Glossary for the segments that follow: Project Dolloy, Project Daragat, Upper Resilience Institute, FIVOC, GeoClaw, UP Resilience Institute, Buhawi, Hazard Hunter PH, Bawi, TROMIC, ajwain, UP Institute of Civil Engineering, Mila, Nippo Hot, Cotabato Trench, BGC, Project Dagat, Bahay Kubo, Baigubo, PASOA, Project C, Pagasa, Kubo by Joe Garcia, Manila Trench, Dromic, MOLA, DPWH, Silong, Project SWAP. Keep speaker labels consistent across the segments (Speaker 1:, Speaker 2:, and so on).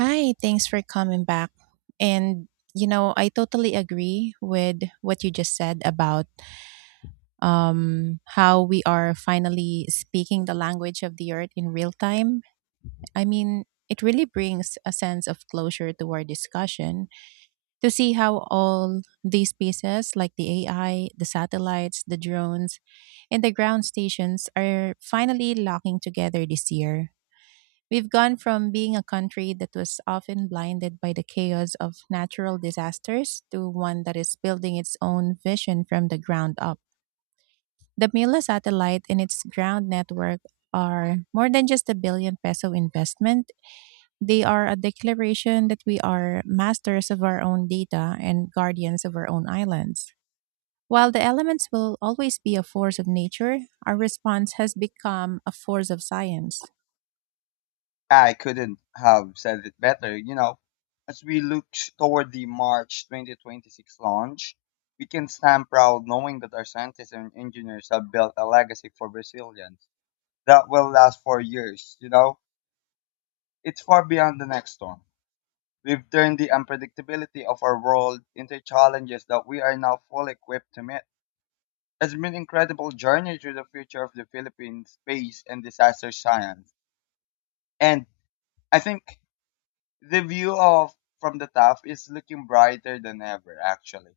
Speaker 1: Hi, thanks for coming back. And I totally agree with what you just said about how we are finally speaking the language of the earth in real time. I mean, it really brings a sense of closure to our discussion to see how all these pieces, like the AI, the satellites, the drones, and the ground stations, are finally locking together this year. We've gone from being a country that was often blinded by the chaos of natural disasters to one that is building its own vision from the ground up. The Mila satellite and its ground network are more than just a billion peso investment. They are a declaration that we are masters of our own data and guardians of our own islands. While the elements will always be a force of nature, our response has become a force of science.
Speaker 2: I couldn't have said it better. As we look toward the March 2026 launch, we can stand proud knowing that our scientists and engineers have built a legacy for resilience that will last for years. It's far beyond the next storm. We've turned the unpredictability of our world into challenges that we are now fully equipped to meet. It's been an incredible journey through the future of the Philippine space and disaster science. And I think the view of from the top is looking brighter than ever, actually.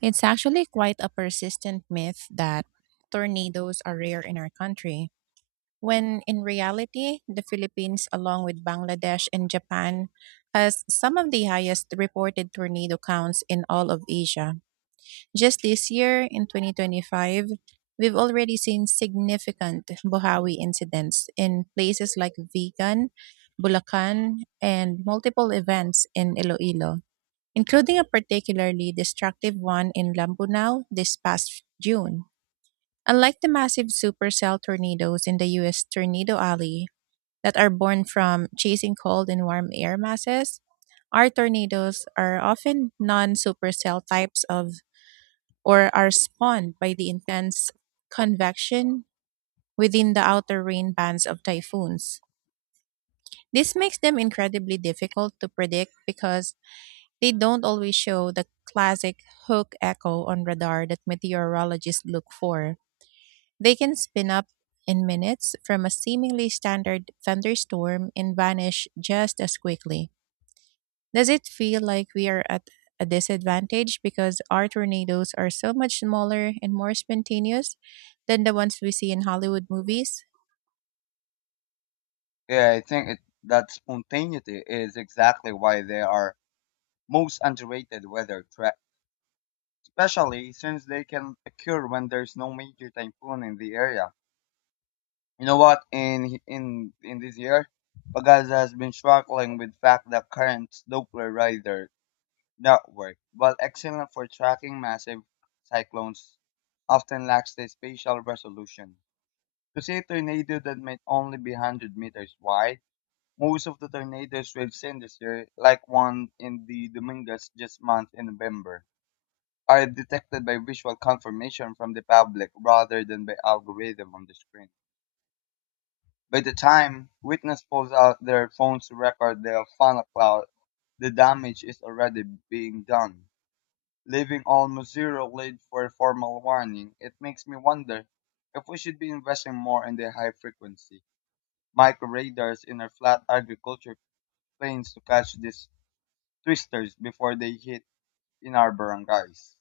Speaker 1: It's actually quite a persistent myth that tornadoes are rare in our country, when in reality, the Philippines, along with Bangladesh and Japan, has some of the highest reported tornado counts in all of Asia. Just this year, in 2025, we've already seen significant Buhawi incidents in places like Vigan, Bulacan, and multiple events in Iloilo, including a particularly destructive one in Lambunao this past June. Unlike the massive supercell tornadoes in the US Tornado Alley that are born from chasing cold and warm air masses, our tornadoes are often non-supercell types of or are spawned by the intense convection within the outer rain bands of typhoons. This makes them incredibly difficult to predict because they don't always show the classic hook echo on radar that meteorologists look for. They can spin up in minutes from a seemingly standard thunderstorm and vanish just as quickly. Does it feel like we are at a disadvantage because our tornadoes are so much smaller and more spontaneous than the ones we see in Hollywood movies?
Speaker 2: Yeah, I think that spontaneity is exactly why they are most underrated weather threats, especially since they can occur when there's no major typhoon in the area. You know what? In this year, Pagasa has been struggling with fact that currents Doppler radar network, while excellent for tracking massive cyclones, often lacks the spatial resolution to see a tornado that might only be 100 meters wide. Most of the tornadoes we've seen this year, like one in the Dominguez just month in November, are detected by visual confirmation from the public rather than by algorithm on the screen. By the time witness pulls out their phones to record the funnel cloud, the damage is already being done, leaving almost zero lead for a formal warning. It makes me wonder if we should be investing more in the high frequency microradars in our flat agriculture planes to catch these twisters before they hit in our barangays.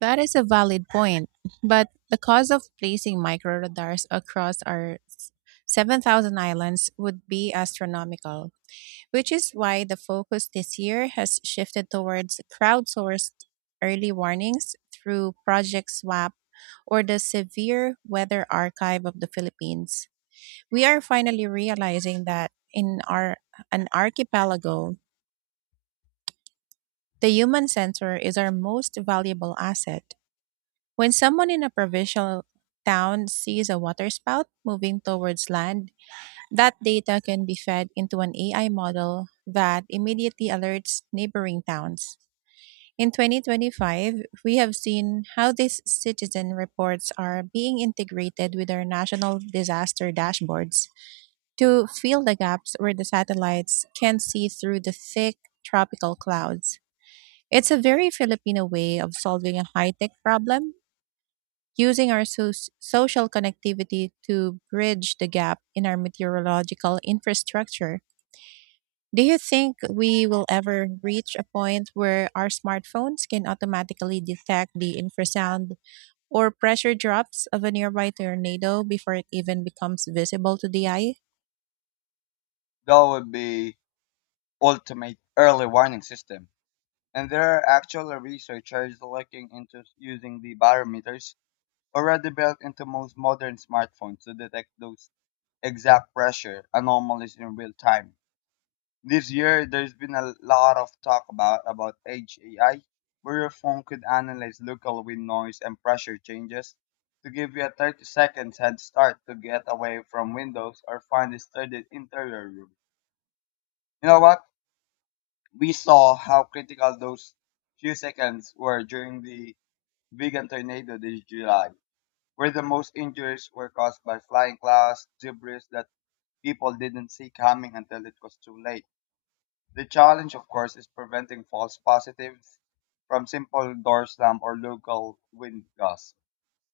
Speaker 1: That is a valid point, but the cost of placing micro radars across our 7,000 islands would be astronomical, which is why the focus this year has shifted towards crowdsourced early warnings through Project SWAP or the Severe Weather Archive of the Philippines. We are finally realizing that in our an archipelago, the human sensor is our most valuable asset. When someone in a provincial town sees a waterspout moving towards land, that data can be fed into an AI model that immediately alerts neighboring towns. In 2025, we have seen how these citizen reports are being integrated with our national disaster dashboards to fill the gaps where the satellites can't see through the thick tropical clouds. It's a very Filipino way of solving a high tech problem using our social connectivity to bridge the gap in our meteorological infrastructure. Do you think we will ever reach a point where our smartphones can automatically detect the infrasound or pressure drops of a nearby tornado before it even becomes visible to the eye?
Speaker 2: That would be ultimate early warning system. And there are actual researchers looking into using the barometers already built into most modern smartphones to detect those exact pressure anomalies in real time. This year, there's been a lot of talk about edge AI, where your phone could analyze local wind noise and pressure changes to give you a 30 seconds head start to get away from windows or find a studied interior room. You know what? We saw how critical those few seconds were during the vegan tornado this July, where the most injuries were caused by flying clouds, debris that people didn't see coming until it was too late. The challenge, of course, is preventing false positives from simple door slam or local wind gusts,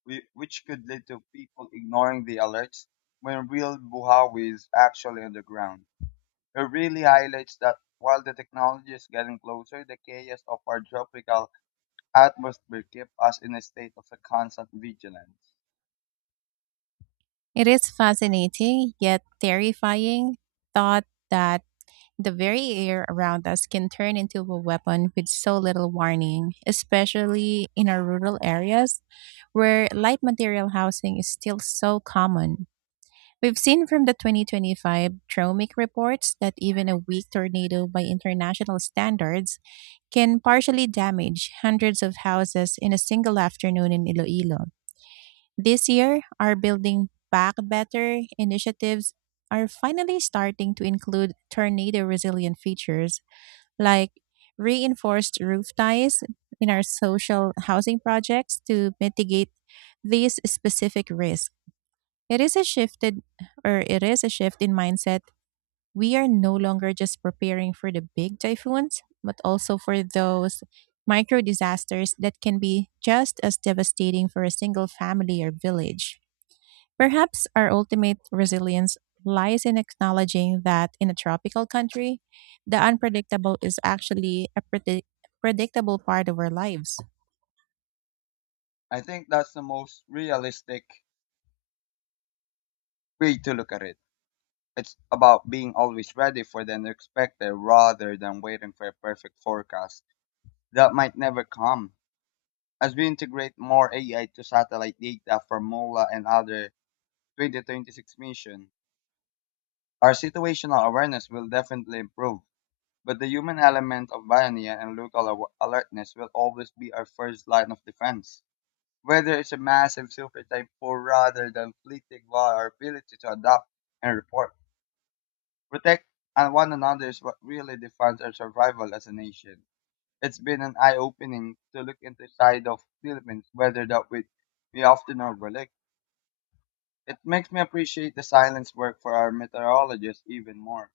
Speaker 2: which could lead to people ignoring the alerts when real Buhawi is actually on the ground. It really highlights that while the technology is getting closer, the chaos of our tropical atmosphere keeps us in a state of a constant vigilance.
Speaker 1: It is fascinating, yet terrifying, thought that the very air around us can turn into a weapon with so little warning, especially in our rural areas where light material housing is still so common. We've seen from the 2025 TROMIC reports that even a weak tornado by international standards can partially damage hundreds of houses in a single afternoon in Iloilo. This year, our Building Back Better initiatives are finally starting to include tornado resilient features like reinforced roof ties in our social housing projects to mitigate these specific risks. It is a shifted it is a shift in mindset. We are no longer just preparing for the big typhoons, but also for those micro disasters that can be just as devastating for a single family or village. Perhaps our ultimate resilience lies in acknowledging that in a tropical country, the unpredictable is actually a predictable part of our lives.
Speaker 2: I think that's the most realistic way to look at it. It's about being always ready for the unexpected rather than waiting for a perfect forecast that might never come. As we integrate more AI to satellite data from MOLA and other 2026 missions, our situational awareness will definitely improve. But the human element of pioneer and local alertness will always be our first line of defense. Whether it's a massive super typhoon rather than fleeting, while our ability to adapt and report Protect one another is what really defines our survival as a nation. It's been an eye-opening to look into side of Philippines, whether that we often overlook. It makes me appreciate the silence work for our meteorologists even more.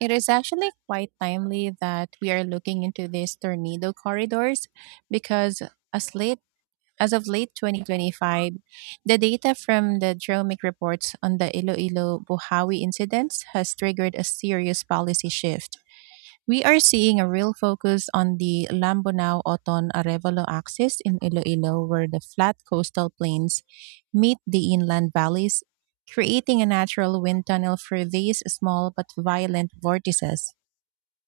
Speaker 1: It is actually quite timely that we are looking into these tornado corridors because as late as of late 2025, the data from the Dromic reports on the Iloilo Buhawi incidents has triggered a serious policy shift. We are seeing a real focus on the Lambonau Oton Arevalo axis in Iloilo, where the flat coastal plains meet the inland valleys, creating a natural wind tunnel for these small but violent vortices.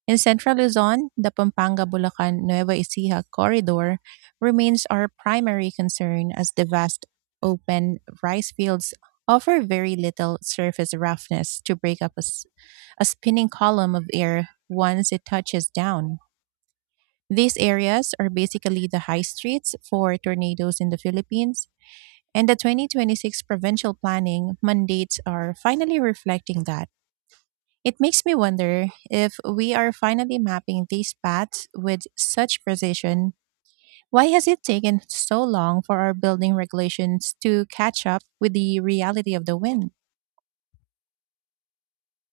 Speaker 1: In central Luzon, the Pampanga Bulacan Nueva Ecija corridor remains our primary concern as the vast open rice fields offer very little surface roughness to break up a spinning column of air once it touches down. These areas are basically the high streets for tornadoes in the Philippines, and the 2026 provincial planning mandates are finally reflecting that. It makes me wonder if we are finally mapping these paths with such precision. Why has it taken so long for our building regulations to catch up with the reality of the wind?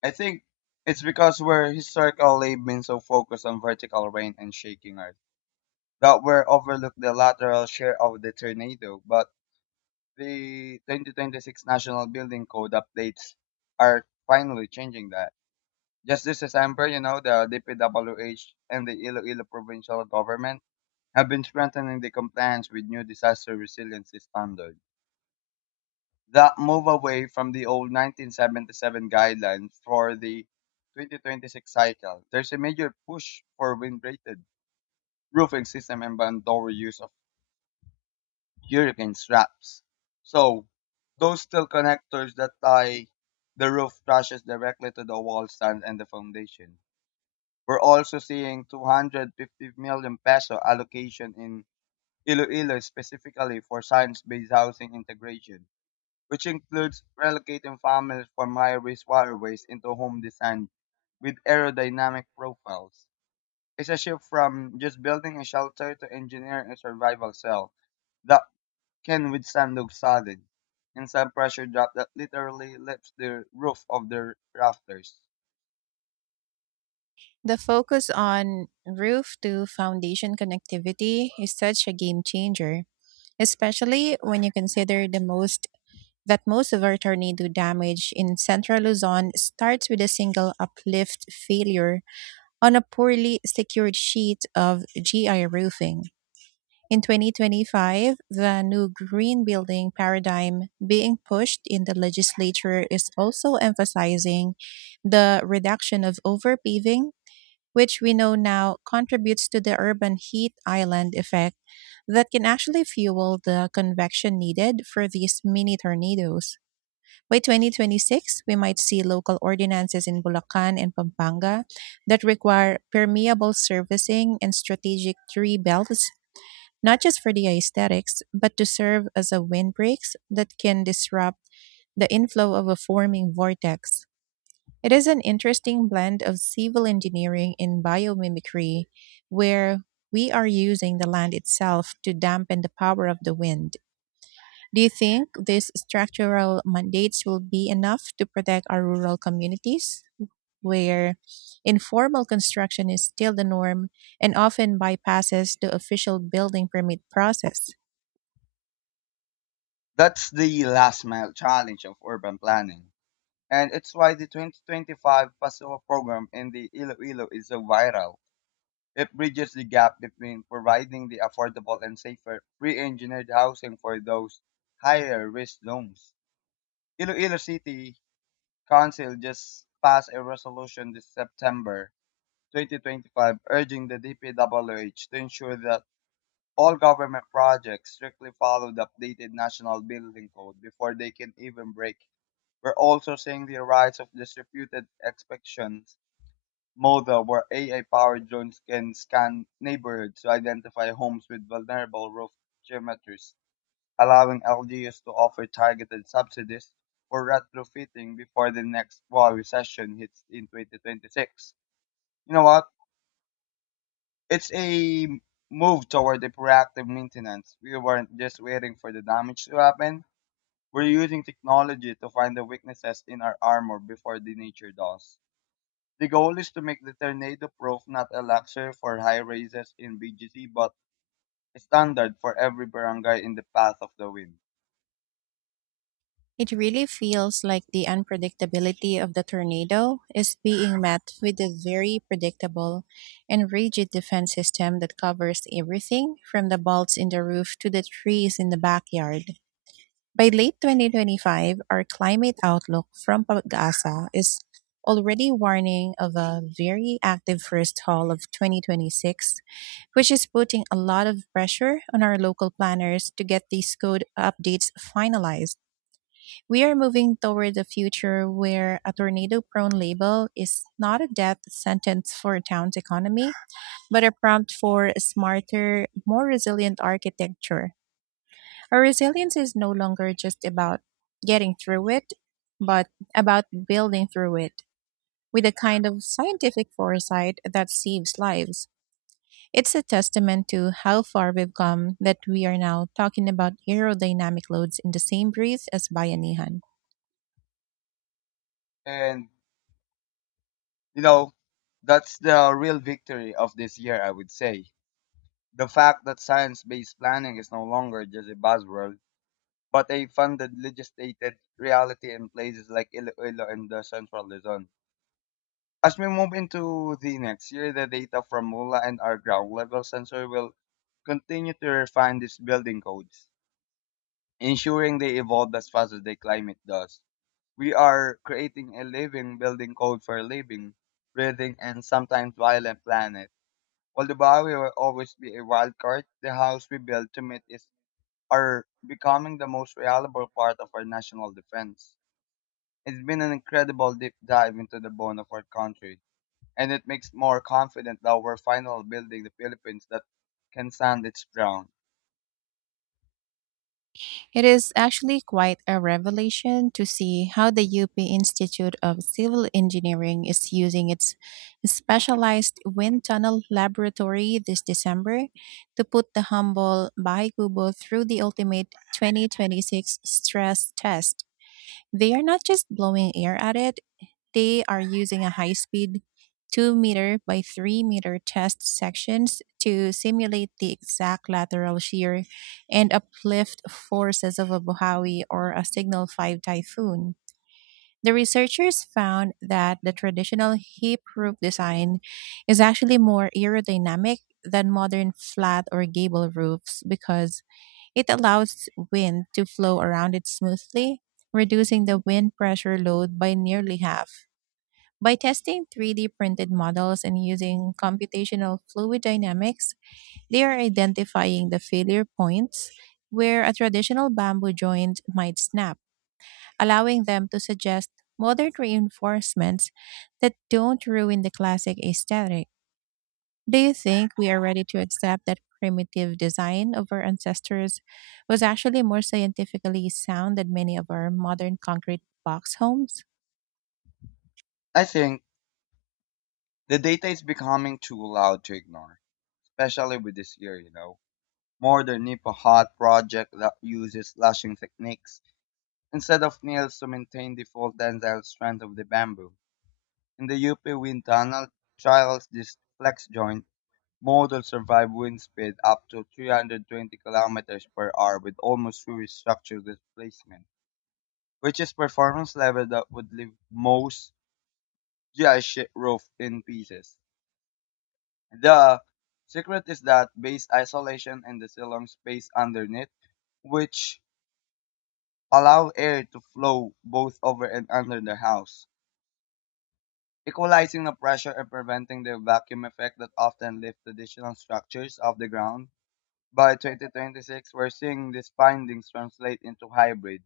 Speaker 2: I think it's because we're historically been so focused on vertical rain and shaking earth that we're overlooked the lateral share of the tornado. But the 2026 National Building Code updates are finally changing that. Just this December, the DPWH and the Iloilo provincial government have been strengthening the compliance with new disaster resiliency standards. That move away from the old 1977 guidelines for the 2026 cycle. There's a major push for wind-rated roofing system and ban use of hurricane straps. So, those steel connectors that tie the roof trusses directly to the wall stand and the foundation. We're also seeing 250 million peso allocation in Iloilo specifically for science-based housing integration, which includes relocating families from high-risk waterways into home design with aerodynamic profiles. It's a shift from just building a shelter to engineering a survival cell that can withstand the solid and some pressure drop that literally lifts the roof of their rafters.
Speaker 1: The focus on roof to foundation connectivity is such a game changer, especially when you consider the most that most of our tornado damage in central Luzon starts with a single uplift failure on a poorly secured sheet of GI roofing. In 2025, the new green building paradigm being pushed in the legislature is also emphasizing the reduction of overpaving, which we know now contributes to the urban heat island effect that can actually fuel the convection needed for these mini tornadoes. By 2026, we might see local ordinances in Bulacan and Pampanga that require permeable surfacing and strategic tree belts, not just for the aesthetics, but to serve as a windbreaks that can disrupt the inflow of a forming vortex. It is an interesting blend of civil engineering and biomimicry, where we are using the land itself to dampen the power of the wind. Do you think these structural mandates will be enough to protect our rural communities, where informal construction is still the norm and often bypasses the official building permit process?
Speaker 2: That's the last mile challenge of urban planning. And it's why the 2025 PASOA program in the Iloilo is so vital. It bridges the gap between providing the affordable and safer pre-engineered housing for those higher risk zones. Iloilo City Council just passed a resolution this September 2025 urging the DPWH to ensure that all government projects strictly follow the updated National Building Code before they can even break. We're also seeing the rise of distributed inspections model where AI-powered drones can scan neighborhoods to identify homes with vulnerable roof geometries, allowing LGUs to offer targeted subsidies for retrofitting before the next wall recession hits in 2026. You know what? It's a move toward the proactive maintenance. We weren't just waiting for the damage to happen. We're using technology to find the weaknesses in our armor before the nature does. The goal is to make the Tornado Proof not a luxury for high rises in BGC, but a standard for every barangay in the path of the wind.
Speaker 1: It really feels like the unpredictability of the tornado is being met with a very predictable and rigid defense system that covers everything from the bolts in the roof to the trees in the backyard. By late 2025, our climate outlook from Pagasa is already warning of a very active first half of 2026, which is putting a lot of pressure on our local planners to get these code updates finalized. We are moving toward a future where a tornado prone label is not a death sentence for a town's economy, but a prompt for a smarter, more resilient architecture. Our resilience is no longer just about getting through it, but about building through it with a kind of scientific foresight that saves lives. It's a testament to how far we've come that we are now talking about aerodynamic loads in the same breath as Bayanihan.
Speaker 2: And, you know, that's the real victory of this year, I would say. The fact that science based planning is no longer just a buzzword, but a funded, legislated reality in places like Iloilo and the Central Luzon. As we move into the next year, the data from MULA and our ground level sensor will continue to refine these building codes, ensuring they evolve as fast as the climate does. We are creating a living, building code for a living, breathing, and sometimes violent planet. While the Bawi will always be a wild card, the house we build to meet is are becoming the most reliable part of our national defense. It's been an incredible deep dive into the bone of our country, and it makes more confident that we're finally building the Philippines that can stand its ground.
Speaker 1: It is actually quite a revelation to see how the UP Institute of Civil Engineering is using its specialized wind tunnel laboratory this December to put the humble Baigubo through the ultimate 2026 stress test. They are not just blowing air at it, they are using a high speed 2-meter by 3 meter test sections to simulate the exact lateral shear and uplift forces of a Buhawi or a Signal 5 typhoon. The researchers found that the traditional hip roof design is actually more aerodynamic than modern flat or gable roofs because it allows wind to flow around it smoothly, reducing the wind pressure load by nearly half. By testing 3D printed models and using computational fluid dynamics, they are identifying the failure points where a traditional bamboo joint might snap, allowing them to suggest modern reinforcements that don't ruin the classic aesthetic. Do you think we are ready to accept that primitive design of our ancestors was actually more scientifically sound than many of our modern concrete box homes?
Speaker 2: I think the data is becoming too loud to ignore, especially with this year. Modern Nippo Hot project that uses lashing techniques instead of nails to maintain the full tensile strength of the bamboo. In the UP wind tunnel, trials this flex joint model survive wind speed up to 320 kilometers per hour with almost zero structural displacement, which is performance level that would leave most GI ship roof in pieces. The secret is that base isolation and the Silong space underneath, which allow air to flow both over and under the house, equalizing the pressure and preventing the vacuum effect that often lifts traditional structures off the ground. By 2026, we're seeing these findings translate into hybrid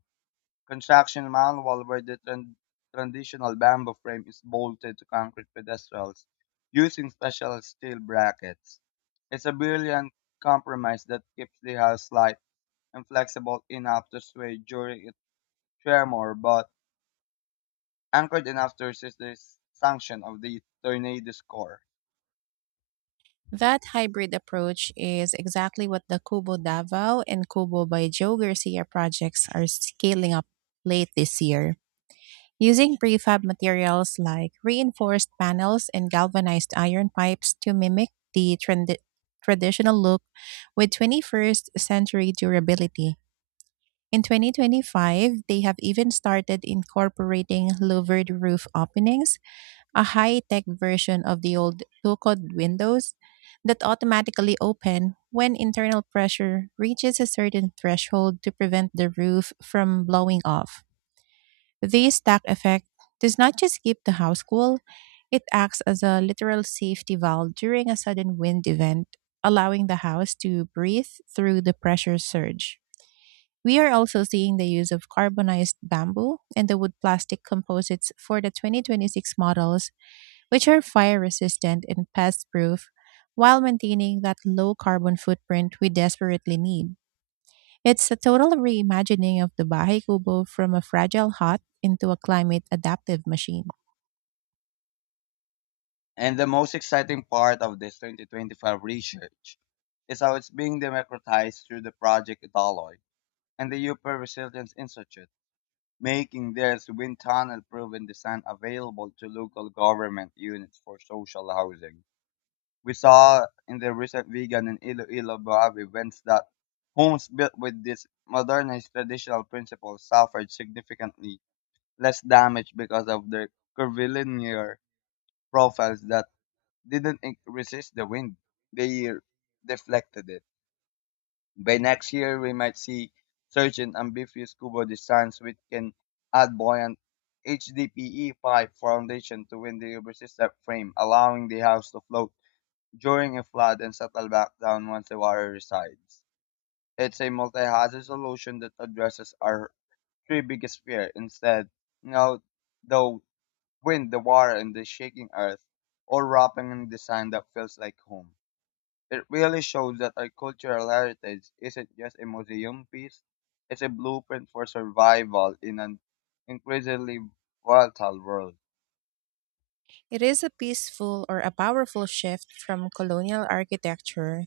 Speaker 2: Construction manual where the traditional bamboo frame is bolted to concrete pedestals using special steel brackets. It's a brilliant compromise that keeps the house light and flexible enough to sway during its tremor, but anchored enough to resist the sanction of the tornado's core.
Speaker 1: That hybrid approach is exactly what the Kubo Davao and Kubo by Joe Garcia projects are scaling up late this year, using prefab materials like reinforced panels and galvanized iron pipes to mimic the traditional look with 21st century durability. In 2025, they have even started incorporating louvered roof openings, a high-tech version of the old two-code windows that automatically open when internal pressure reaches a certain threshold to prevent the roof from blowing off. This stack effect does not just keep the house cool, it acts as a literal safety valve during a sudden wind event, allowing the house to breathe through the pressure surge. We are also seeing the use of carbonized bamboo and the wood plastic composites for the 2026 models, which are fire resistant and pest proof while maintaining that low carbon footprint we desperately need. It's a total reimagining of the Bahay Kubo from a fragile hut into a climate adaptive machine.
Speaker 2: And the most exciting part of this 2025 research is how it's being democratized through the Project Dolloy and the Upper Resilience Institute, making this wind tunnel proven design available to local government units for social housing. We saw in the recent vegan and Iloilo Boab events that homes built with these modernized traditional principles suffered significantly less damage because of their curvilinear profiles that didn't resist the wind. They deflected it. By next year, we might see surge in amphibious scuba designs which can add buoyant HDPE pipe foundation to windy resistant frame, allowing the house to float during a flood and settle back down once the water resides. It's a multi-hazard solution that addresses our three biggest fear instead, you know, the wind, the water, and the shaking earth, all wrapping in a design that feels like home. It really shows that our cultural heritage isn't just a museum piece, it's a blueprint for survival in an increasingly volatile world.
Speaker 1: It is a peaceful or a powerful shift from colonial architecture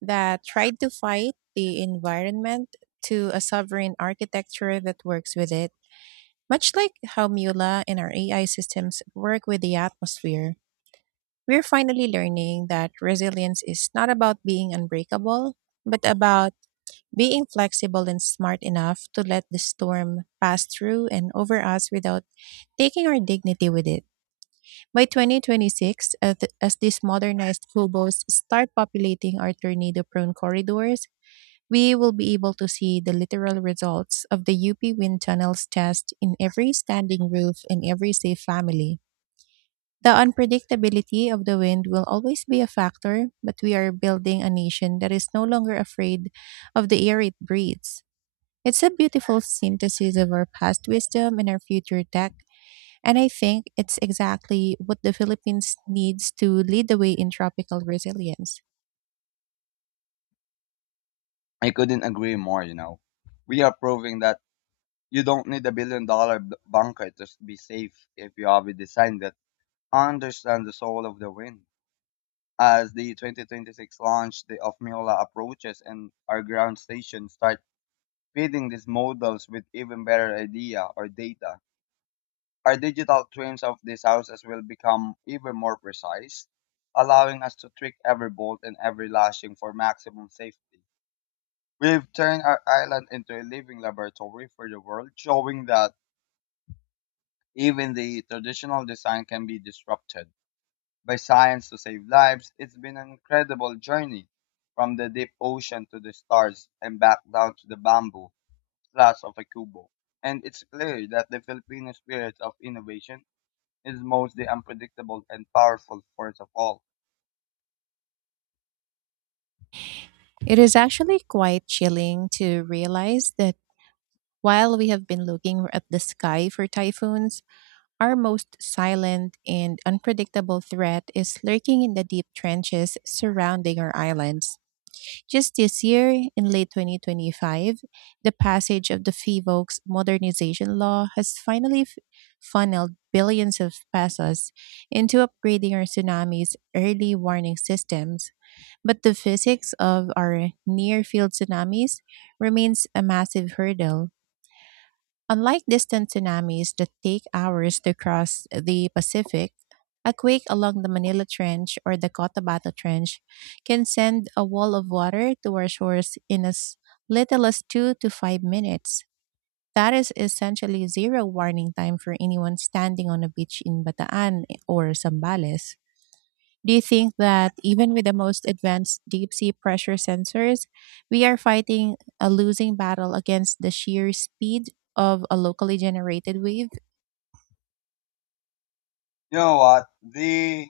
Speaker 1: that tried to fight the environment to a sovereign architecture that works with it, much like how Mula and our AI systems work with the atmosphere. We're finally learning that resilience is not about being unbreakable, but about being flexible and smart enough to let the storm pass through and over us without taking our dignity with it. By 2026, as these modernized hobos start populating our tornado prone corridors, we will be able to see the literal results of the UP wind tunnels test in every standing roof and every safe family. The unpredictability of the wind will always be a factor, but we are building a nation that is no longer afraid of the air it breathes. It's a beautiful synthesis of our past wisdom and our future tech, and I think it's exactly what the Philippines needs to lead the way in tropical resilience.
Speaker 2: I couldn't agree more. We are proving that you don't need a billion dollar bunker to be safe if you have a design that understands the soul of the wind. As the 2026 launch day of Miola approaches and our ground stations start feeding these models with even better idea or data, our digital twins of these houses will become even more precise, allowing us to tweak every bolt and every lashing for maximum safety. We've turned our island into a living laboratory for the world, showing that even the traditional design can be disrupted by science to save lives. It's been an incredible journey from the deep ocean to the stars and back down to the bamboo flats of a kubo. And it's clear that the Filipino spirit of innovation is most the unpredictable and powerful force of all.
Speaker 1: It is actually quite chilling to realize that while we have been looking at the sky for typhoons, our most silent and unpredictable threat is lurking in the deep trenches surrounding our islands. Just this year, in late 2025, the passage of the FIVOC's modernization law has funneled billions of pesos into upgrading our tsunami's early warning systems. But the physics of our near field tsunamis remains a massive hurdle. Unlike distant tsunamis that take hours to cross the Pacific, a quake along the Manila Trench or the Cotabato Trench can send a wall of water to our shores in as little as 2 to 5 minutes. That is essentially zero warning time for anyone standing on a beach in Bataan or Zambales. Do you think that even with the most advanced deep sea pressure sensors, we are fighting a losing battle against the sheer speed of a locally generated wave?
Speaker 2: You know what? The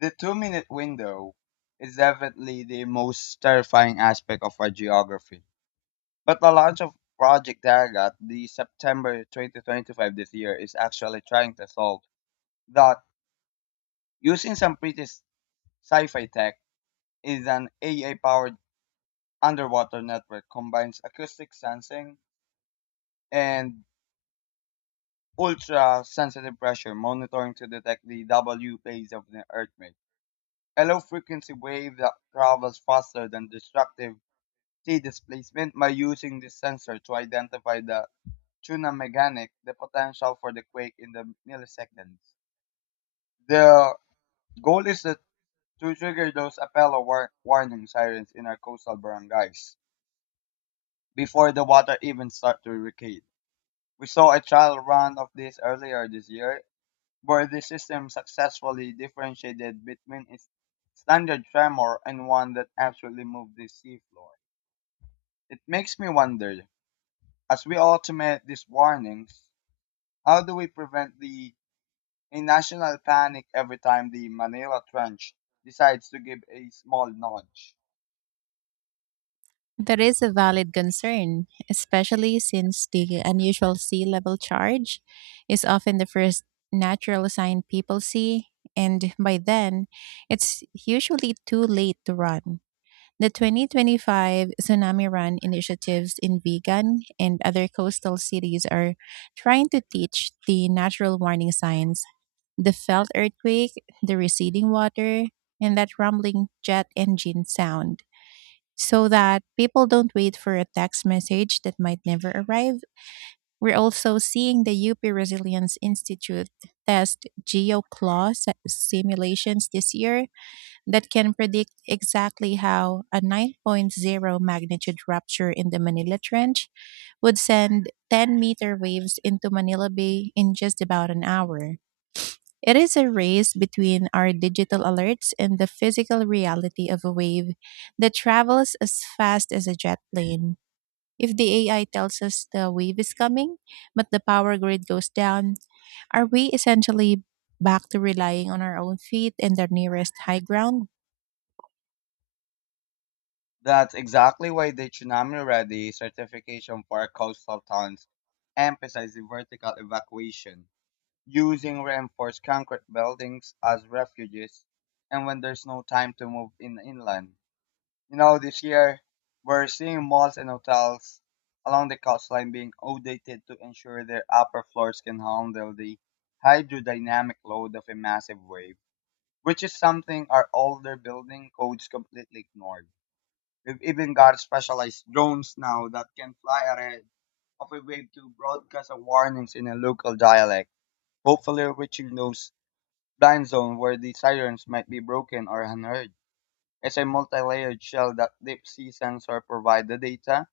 Speaker 2: the 2-minute window is definitely the most terrifying aspect of our geography. But the launch of Project Daragat, the September 2025 this year, is actually trying to solve that using some pretty sci-fi tech is an AI powered underwater network combines acoustic sensing and ultra sensitive pressure monitoring to detect the W phase of the Earth. A low-frequency wave that travels faster than destructive "t" displacement by using this sensor to identify the tsunami mechanic, the potential for the quake in the milliseconds. The goal is that to trigger those Apollo warning sirens in our coastal barangays before the water even starts to recede. We saw a trial run of this earlier this year, where the system successfully differentiated between its standard tremor and one that actually moved the seafloor. It makes me wonder, as we automate these warnings, how do we prevent the a national panic every time the Manila Trench decides to give a small nudge?
Speaker 1: That is a valid concern, especially since the unusual sea level charge is often the first natural sign people see, and by then, it's usually too late to run. The 2025 Tsunami Run initiatives in Vigan and other coastal cities are trying to teach the natural warning signs, the felt earthquake, the receding water, and that rumbling jet engine sound, so that people don't wait for a text message that might never arrive. We're also seeing the UP Resilience Institute test simulations this year that can predict exactly how a 9.0 magnitude rupture in the Manila Trench would send 10-meter waves into Manila Bay in just about an hour. It is a race between our digital alerts and the physical reality of a wave that travels as fast as a jet plane. If the AI tells us the wave is coming, but the power grid goes down, are we essentially back to relying on our own feet and the nearest high ground?
Speaker 2: That's exactly why the tsunami ready certification for coastal towns emphasizes vertical evacuation, using reinforced concrete buildings as refuges, and when there's no time to move in inland. This year we're seeing malls and hotels along the coastline being outdated to ensure their upper floors can handle the hydrodynamic load of a massive wave, which is something our older building codes completely ignored. We've even got specialized drones now that can fly ahead of a wave to broadcast a warnings in a local dialect, hopefully reaching those blind zones where the sirens might be broken or unheard. As a multi-layered shell that deep sea sensor provides the data,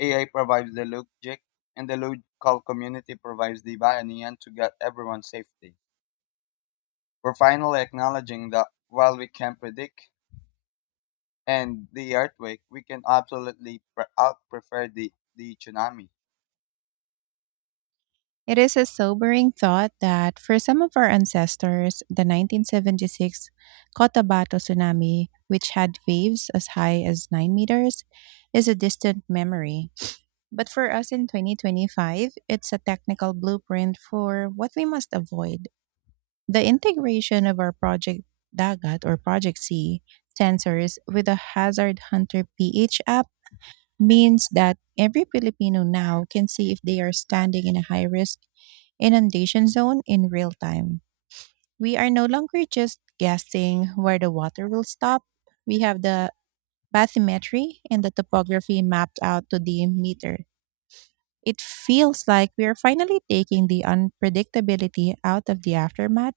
Speaker 2: AI provides the logic, and the local community provides the backend to get everyone safety. We're finally acknowledging that while we can predict and the earthquake, we can absolutely out prefer the tsunami.
Speaker 1: It is a sobering thought that, for some of our ancestors, the 1976 Cotabato tsunami, which had waves as high as 9 meters, is a distant memory. But for us in 2025, it's a technical blueprint for what we must avoid. The integration of our Project Dagat, or Project C, sensors with a Hazard Hunter PH app means that every Filipino now can see if they are standing in a high risk inundation zone in real time. We are no longer just guessing where the water will stop. We have the bathymetry and the topography mapped out to the meter. It feels like we are finally taking the unpredictability out of the aftermath,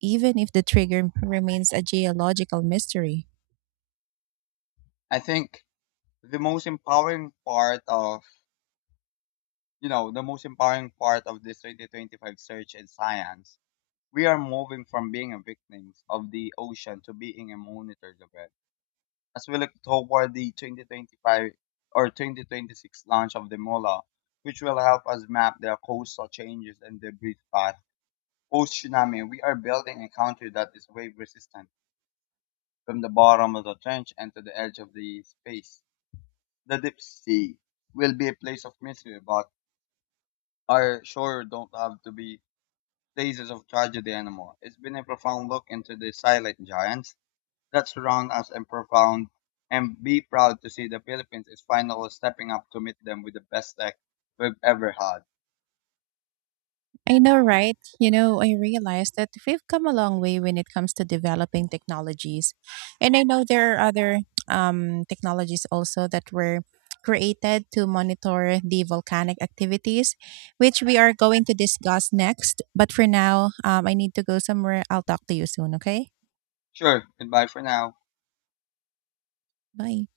Speaker 1: even if the trigger remains a geological mystery.
Speaker 2: I think the most empowering part of the most empowering part of this 2025 search in science we are moving from being a victim of the ocean to being a monitor of it. As we look toward the 2025 or 2026 launch of the MOLA, which will help us map the coastal changes and debris path post tsunami, we are building a country that is wave resistant from the bottom of the trench and to the edge of the space. The deep sea will be a place of mystery, but our shore don't have to be places of tragedy anymore. It's been a profound look into the silent giants that surround us and profound, and be proud to see the Philippines is finally stepping up to meet them with the best tech we've ever had.
Speaker 1: I know, right? You know, I realized that we've come a long way when it comes to developing technologies. And I know there are other technologies also that were created to monitor the volcanic activities, which we are going to discuss next. But for now, I need to go somewhere. I'll talk to you soon, okay?
Speaker 2: Sure, goodbye for now.
Speaker 1: Bye.